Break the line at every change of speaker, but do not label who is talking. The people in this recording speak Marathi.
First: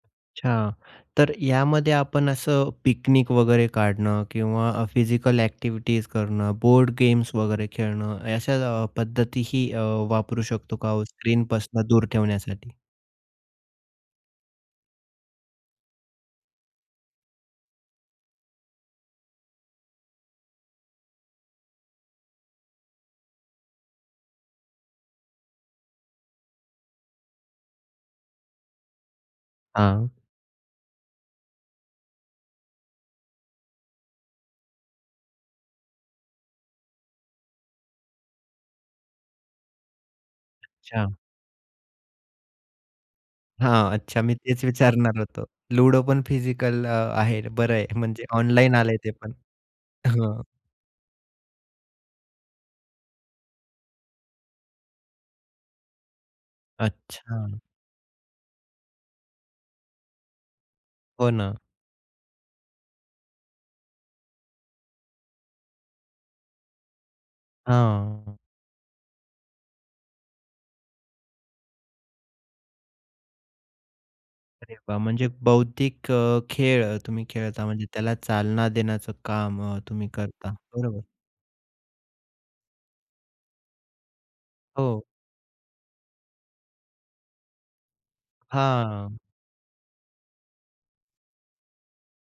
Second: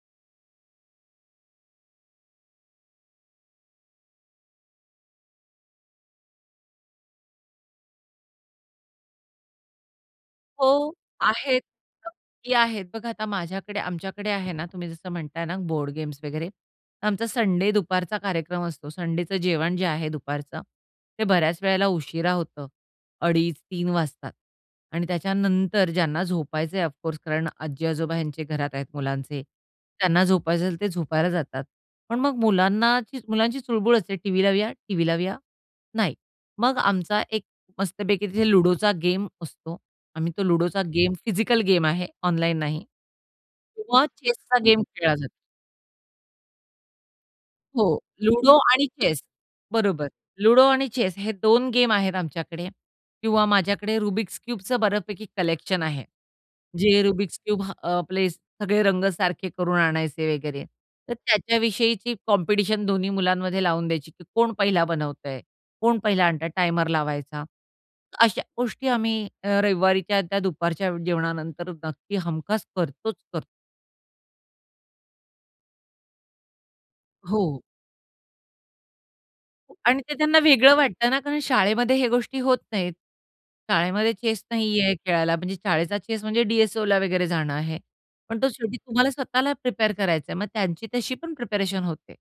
अच्छा. तर यामध्ये आपण असं पिकनिक वगैरे काढणं किंवा अ, फिजिकल ॲक्टिव्हिटीज करणं, बोर्ड गेम्स वगैरे खेळणं अशा अ, पद्धतीही अ, वापरू शकतो का
हो,
हो
आहेत.
स्क्रीनपासून दूर
[unintelligible]
ठेवण्यासाठी?
आहेत. बघा आता माझ्याकडे, आमच्याकडे आहे ना, तुम्ही जसं म्हणताय ना बोर्ड गेम्स वगैरे. तर आमचा संडे दुपारचा कार्यक्रम असतो. संडेचं जेवण जे आहे दुपारचं, ते बऱ्याच वेळेला उशिरा होतं. अडीच, 3:00 वाजतात आणि त्याच्यानंतर ज्यांना झोपायचंय, ऑफकोर्स कारण आजी-आजोबा ह्यांचे घरात आहेत, मुलांचे,
हां.
त्यांना झोपायचं असेल तर ते झोपायला जातात. पण मग मुलांना ची मुलांची चुळबुळ असते, "टीव्ही लावूया? टीव्ही लावूया?" "नाही." मग आमचा एक मस्तपैकी तिथे लुडोचा गेम असतो. आम्ही तो लुडोचा
अच्छा.
गेम, फिजिकल गेम आहे, ऑनलाइन नाही
हां,
किंवा
अच्छा, मी
चेसचा
तेच
गेम खेळला
विचारणार
जा
होतो. लुडो पण फिजिकल अ, आहे, बरं आहे,
हो,
म्हणजे
लुडो
ऑनलाइन
आणि
आलंय ते
चेस.
पण,
बरोबर,
हं.
लुडो आणि चेस हे 2 गेम आहेत आमच्याकडे किंवा माझ्याकडे रुबिक्स क्यूबचं बऱ्यापैकी कलेक्शन आहे, जे रुबिक्स
अच्छा.
क्यूब, अ, आपले सगळे रंग सारखे करून आणायचे वगैरे. तर
हो ना.
त्याच्याविषयीची कॉम्पिटिशन दोन्ही मुलांमध्ये लावून द्यायची, की कोण पहिला बनवतंय, कोण पहिला आणतंय, टायमर लावायचा.
हां.
अशा गोष्टी आम्ही अ, रविवारी त्या त्या दुपारच्या जेवणानंतर नक्की हमखास करतोच करतो.
अरे वा! म्हणजे बौद्धिक अ, खेळ अ, तुम्ही
हो.
खेळता, म्हणजे त्याला चालना देण्याचं काम अ,
आणि
तुम्ही
ते त्यांना
करता,
वेगळं
बरोबर?
वाटतं ना कारण शाळेमध्ये हे गोष्टी होत नाहीत. शाळेमध्ये चेस नाहीये
हो.
खेळायला, म्हणजे शाळेचा चेस म्हणजे डी-एस-ओला वगैरे जाणं आहे, पण तो शेवटी तुम्हाला
हां.
स्वतःला प्रिपेअर करायचा आहे, मग त्यांची तशी पण प्रिपरेशन होते.